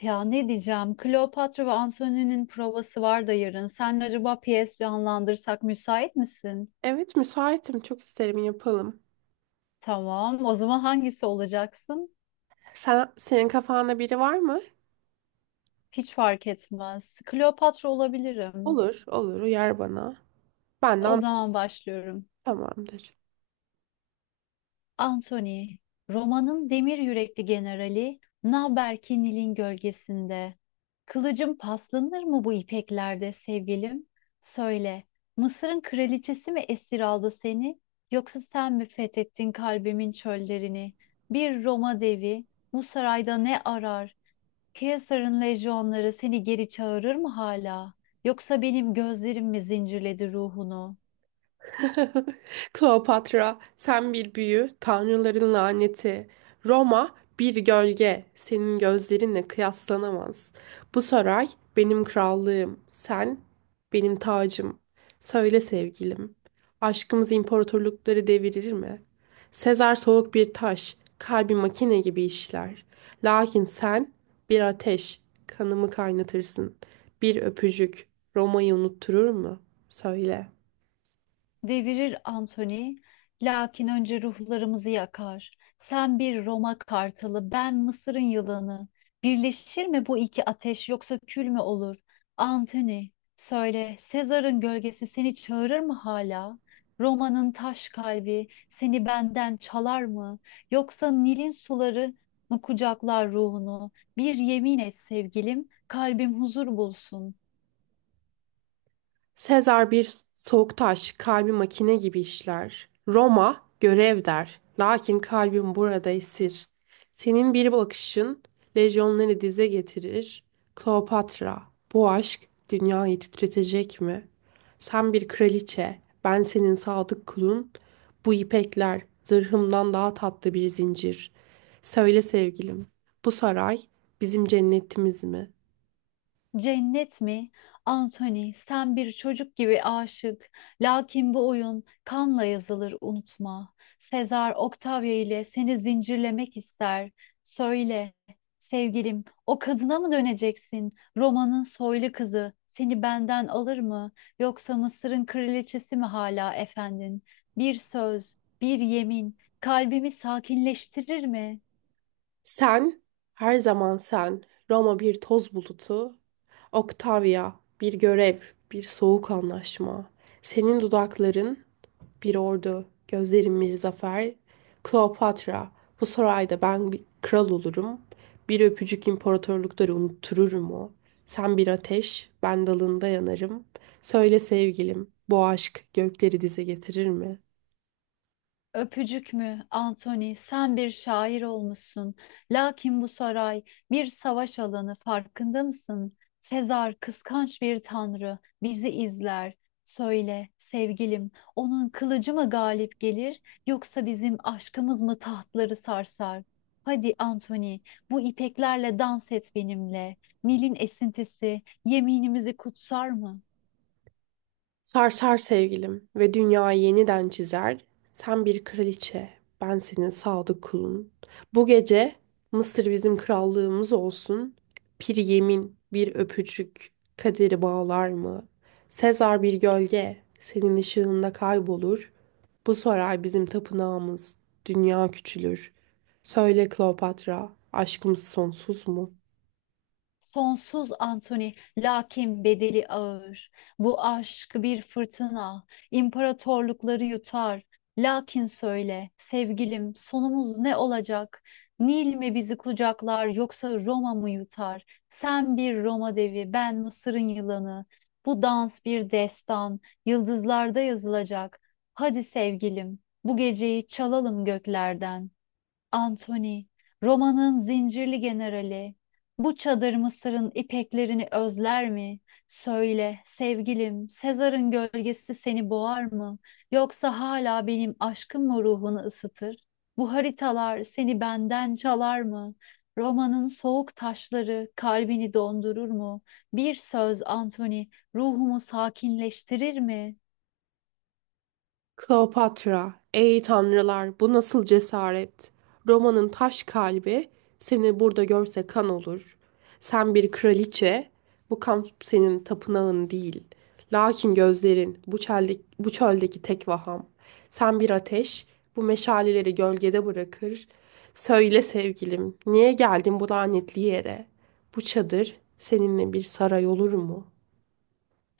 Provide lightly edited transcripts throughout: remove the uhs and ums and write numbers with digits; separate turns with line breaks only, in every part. Ya ne diyeceğim? Kleopatra ve Antony'nin provası var da yarın. Sen acaba piyes canlandırsak müsait misin?
Evet, müsaitim. Çok isterim yapalım.
Tamam. O zaman hangisi olacaksın?
Sen, senin kafanda biri var mı?
Hiç fark etmez. Kleopatra olabilirim.
Olur, olur. Uyar bana.
O
Benden
zaman başlıyorum.
tamamdır.
Anthony, romanın demir yürekli generali, naber ki Nil'in gölgesinde? Kılıcım paslanır mı bu ipeklerde sevgilim? Söyle, Mısır'ın kraliçesi mi esir aldı seni, yoksa sen mi fethettin kalbimin çöllerini? Bir Roma devi bu sarayda ne arar? Kaysar'ın lejyonları seni geri çağırır mı hala? Yoksa benim gözlerim mi zincirledi ruhunu?
Kleopatra, sen bir büyü, tanrıların laneti. Roma, bir gölge, senin gözlerinle kıyaslanamaz. Bu saray benim krallığım, sen benim tacım. Söyle sevgilim, aşkımız imparatorlukları devirir mi? Sezar soğuk bir taş, kalbi makine gibi işler. Lakin sen bir ateş, kanımı kaynatırsın. Bir öpücük, Roma'yı unutturur mu? Söyle.
Devirir Anthony, lakin önce ruhlarımızı yakar. Sen bir Roma kartalı, ben Mısır'ın yılanı. Birleşir mi bu iki ateş yoksa kül mü olur? Anthony, söyle, Sezar'ın gölgesi seni çağırır mı hala? Roma'nın taş kalbi seni benden çalar mı? Yoksa Nil'in suları mı kucaklar ruhunu? Bir yemin et sevgilim, kalbim huzur bulsun.
Sezar bir soğuk taş, kalbi makine gibi işler. Roma görev der, lakin kalbim burada esir. Senin bir bakışın lejyonları dize getirir. Kleopatra, bu aşk dünyayı titretecek mi? Sen bir kraliçe, ben senin sadık kulun. Bu ipekler zırhımdan daha tatlı bir zincir. Söyle sevgilim, bu saray bizim cennetimiz mi?
Cennet mi? Anthony, sen bir çocuk gibi aşık. Lakin bu oyun kanla yazılır, unutma. Sezar Octavia ile seni zincirlemek ister. Söyle, sevgilim, o kadına mı döneceksin? Roma'nın soylu kızı seni benden alır mı? Yoksa Mısır'ın kraliçesi mi hala efendin? Bir söz, bir yemin kalbimi sakinleştirir mi?
Sen, her zaman sen, Roma bir toz bulutu, Octavia bir görev, bir soğuk anlaşma, senin dudakların bir ordu, gözlerin bir zafer, Kleopatra, bu sarayda ben bir kral olurum, bir öpücük imparatorlukları unuttururum o, sen bir ateş, ben dalında yanarım, söyle sevgilim, bu aşk gökleri dize getirir mi?
Öpücük mü, Anthony, sen bir şair olmuşsun. Lakin bu saray bir savaş alanı, farkında mısın? Sezar kıskanç bir tanrı, bizi izler. Söyle sevgilim, onun kılıcı mı galip gelir, yoksa bizim aşkımız mı tahtları sarsar? Hadi Anthony, bu ipeklerle dans et benimle. Nil'in esintisi yeminimizi kutsar mı?
Sarsar sevgilim ve dünyayı yeniden çizer. Sen bir kraliçe, ben senin sadık kulun. Bu gece Mısır bizim krallığımız olsun. Bir yemin, bir öpücük kaderi bağlar mı? Sezar bir gölge, senin ışığında kaybolur. Bu saray bizim tapınağımız, dünya küçülür. Söyle Kleopatra, aşkımız sonsuz mu?
Sonsuz Antoni, lakin bedeli ağır. Bu aşk bir fırtına, imparatorlukları yutar. Lakin söyle, sevgilim, sonumuz ne olacak? Nil mi bizi kucaklar, yoksa Roma mı yutar? Sen bir Roma devi, ben Mısır'ın yılanı. Bu dans bir destan, yıldızlarda yazılacak. Hadi sevgilim, bu geceyi çalalım göklerden. Antony, Roma'nın zincirli generali, bu çadır Mısır'ın ipeklerini özler mi? Söyle sevgilim, Sezar'ın gölgesi seni boğar mı? Yoksa hala benim aşkım mı ruhunu ısıtır? Bu haritalar seni benden çalar mı? Roma'nın soğuk taşları kalbini dondurur mu? Bir söz Antony, ruhumu sakinleştirir mi?
Kleopatra, ey tanrılar, bu nasıl cesaret? Roma'nın taş kalbi seni burada görse kan olur. Sen bir kraliçe, bu kamp senin tapınağın değil. Lakin gözlerin bu çöldeki tek vaham. Sen bir ateş, bu meşaleleri gölgede bırakır. Söyle sevgilim, niye geldin bu lanetli yere? Bu çadır seninle bir saray olur mu?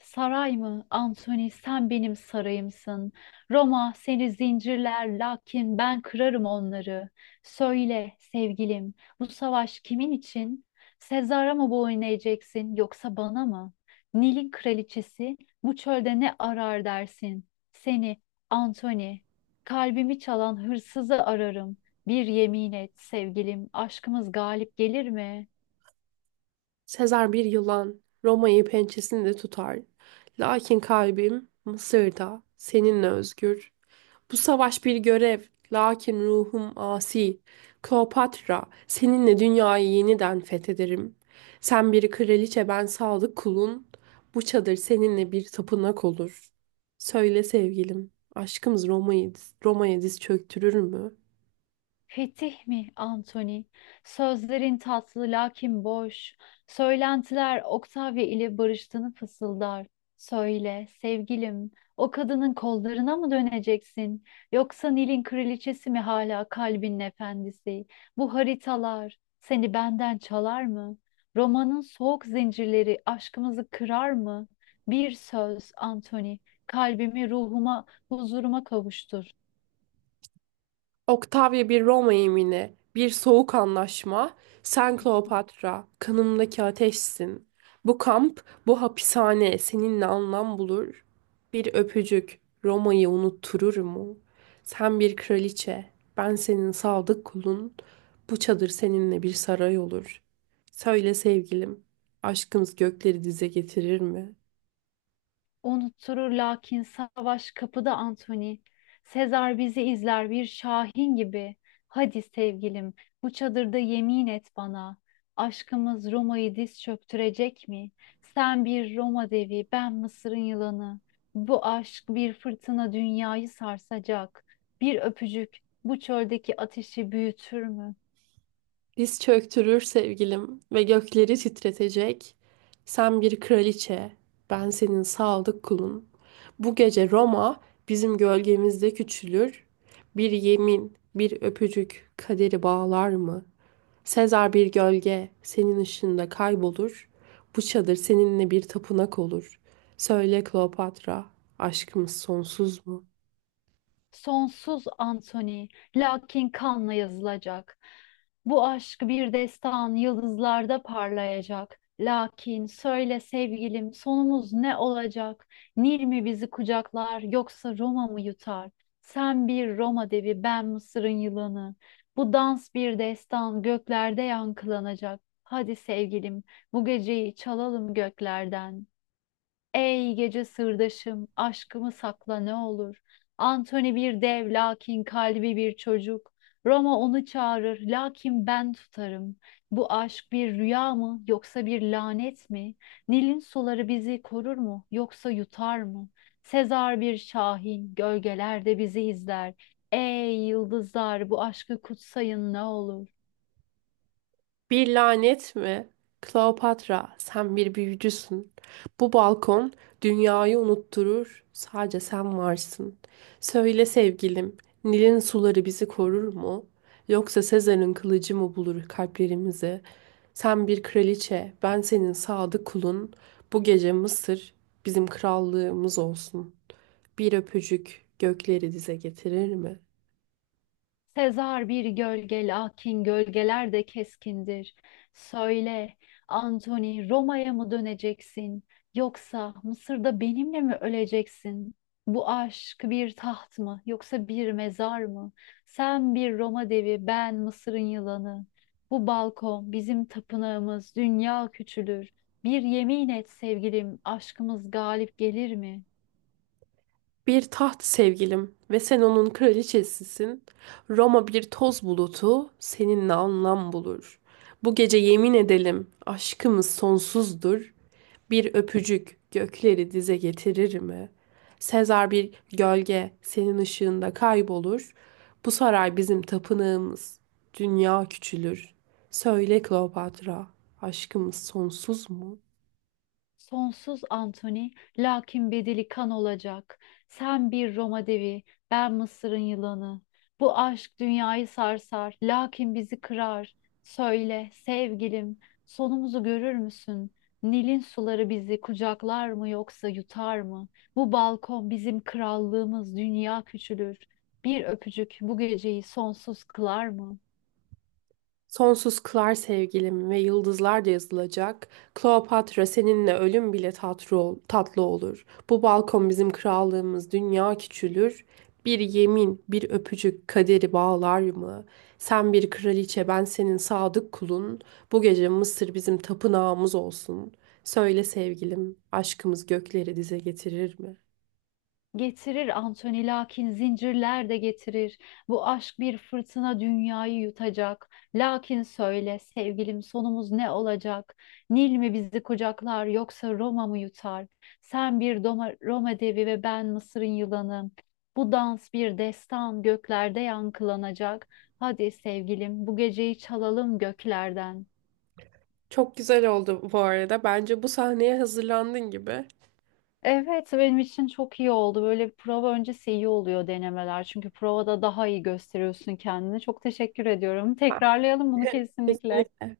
Saray mı? Antoni sen benim sarayımsın. Roma seni zincirler, lakin ben kırarım onları. Söyle sevgilim, bu savaş kimin için? Sezar'a mı boyun eğeceksin yoksa bana mı? Nil'in kraliçesi bu çölde ne arar dersin? Seni Antoni, kalbimi çalan hırsızı ararım. Bir yemin et sevgilim, aşkımız galip gelir mi?
Sezar bir yılan, Roma'yı pençesinde tutar. Lakin kalbim Mısır'da, seninle özgür. Bu savaş bir görev, lakin ruhum asi. Kleopatra, seninle dünyayı yeniden fethederim. Sen bir kraliçe, ben sadık kulun. Bu çadır seninle bir tapınak olur. Söyle sevgilim, aşkımız Roma'ya diz çöktürür mü?
Fetih mi Antoni? Sözlerin tatlı lakin boş. Söylentiler Octavia ile barıştığını fısıldar. Söyle sevgilim, o kadının kollarına mı döneceksin? Yoksa Nil'in kraliçesi mi hala kalbinin efendisi? Bu haritalar seni benden çalar mı? Romanın soğuk zincirleri aşkımızı kırar mı? Bir söz Antoni, kalbimi ruhuma, huzuruma kavuştur.
Octavia bir Roma yemini, bir soğuk anlaşma, sen Kleopatra, kanımdaki ateşsin. Bu kamp, bu hapishane seninle anlam bulur. Bir öpücük Roma'yı unutturur mu? Sen bir kraliçe, ben senin sadık kulun. Bu çadır seninle bir saray olur. Söyle sevgilim, aşkımız gökleri dize getirir mi?
Unutturur, lakin savaş kapıda Anthony. Sezar bizi izler bir şahin gibi. Hadi sevgilim, bu çadırda yemin et bana. Aşkımız Roma'yı diz çöktürecek mi? Sen bir Roma devi, ben Mısır'ın yılanı. Bu aşk bir fırtına, dünyayı sarsacak. Bir öpücük bu çöldeki ateşi büyütür mü?
Diz çöktürür sevgilim ve gökleri titretecek. Sen bir kraliçe, ben senin sadık kulun. Bu gece Roma bizim gölgemizde küçülür. Bir yemin, bir öpücük kaderi bağlar mı? Sezar bir gölge senin ışığında kaybolur. Bu çadır seninle bir tapınak olur. Söyle Kleopatra, aşkımız sonsuz mu?
Sonsuz Anthony, lakin kanla yazılacak. Bu aşk bir destan, yıldızlarda parlayacak. Lakin söyle sevgilim, sonumuz ne olacak? Nil mi bizi kucaklar yoksa Roma mı yutar? Sen bir Roma devi, ben Mısır'ın yılanı. Bu dans bir destan, göklerde yankılanacak. Hadi sevgilim, bu geceyi çalalım göklerden. Ey gece sırdaşım, aşkımı sakla ne olur. Antoni bir dev, lakin kalbi bir çocuk. Roma onu çağırır, lakin ben tutarım. Bu aşk bir rüya mı, yoksa bir lanet mi? Nil'in suları bizi korur mu, yoksa yutar mı? Sezar bir şahin, gölgelerde bizi izler. Ey yıldızlar, bu aşkı kutsayın ne olur.
Bir lanet mi? Kleopatra, sen bir büyücüsün. Bu balkon dünyayı unutturur. Sadece sen varsın. Söyle sevgilim, Nil'in suları bizi korur mu? Yoksa Sezar'ın kılıcı mı bulur kalplerimizi? Sen bir kraliçe, ben senin sadık kulun. Bu gece Mısır bizim krallığımız olsun. Bir öpücük gökleri dize getirir mi?
Sezar bir gölge, lakin gölgeler de keskindir. Söyle, Antoni, Roma'ya mı döneceksin yoksa Mısır'da benimle mi öleceksin? Bu aşk bir taht mı, yoksa bir mezar mı? Sen bir Roma devi, ben Mısır'ın yılanı. Bu balkon bizim tapınağımız, dünya küçülür. Bir yemin et sevgilim, aşkımız galip gelir mi?
Bir taht sevgilim ve sen onun kraliçesisin. Roma bir toz bulutu seninle anlam bulur. Bu gece yemin edelim aşkımız sonsuzdur. Bir öpücük gökleri dize getirir mi? Sezar bir gölge senin ışığında kaybolur. Bu saray bizim tapınağımız. Dünya küçülür. Söyle Kleopatra, aşkımız sonsuz mu?
Sonsuz Antoni, lakin bedeli kan olacak. Sen bir Roma devi, ben Mısır'ın yılanı. Bu aşk dünyayı sarsar, lakin bizi kırar. Söyle sevgilim, sonumuzu görür müsün? Nil'in suları bizi kucaklar mı yoksa yutar mı? Bu balkon bizim krallığımız, dünya küçülür. Bir öpücük bu geceyi sonsuz kılar mı?
Sonsuz kılar sevgilim ve yıldızlar da yazılacak. Kleopatra seninle ölüm bile tatlı olur. Bu balkon bizim krallığımız, dünya küçülür. Bir yemin, bir öpücük kaderi bağlar mı? Sen bir kraliçe, ben senin sadık kulun. Bu gece Mısır bizim tapınağımız olsun. Söyle sevgilim, aşkımız gökleri dize getirir mi?
Getirir Anthony, lakin zincirler de getirir. Bu aşk bir fırtına, dünyayı yutacak. Lakin söyle sevgilim, sonumuz ne olacak? Nil mi bizi kucaklar yoksa Roma mı yutar? Sen bir Roma devi ve ben Mısır'ın yılanı. Bu dans bir destan, göklerde yankılanacak. Hadi sevgilim, bu geceyi çalalım göklerden.
Çok güzel oldu bu arada. Bence bu sahneye hazırlandın gibi.
Evet, benim için çok iyi oldu. Böyle bir prova öncesi iyi oluyor denemeler. Çünkü provada daha iyi gösteriyorsun kendini. Çok teşekkür ediyorum. Tekrarlayalım bunu kesinlikle.
Kesinlikle.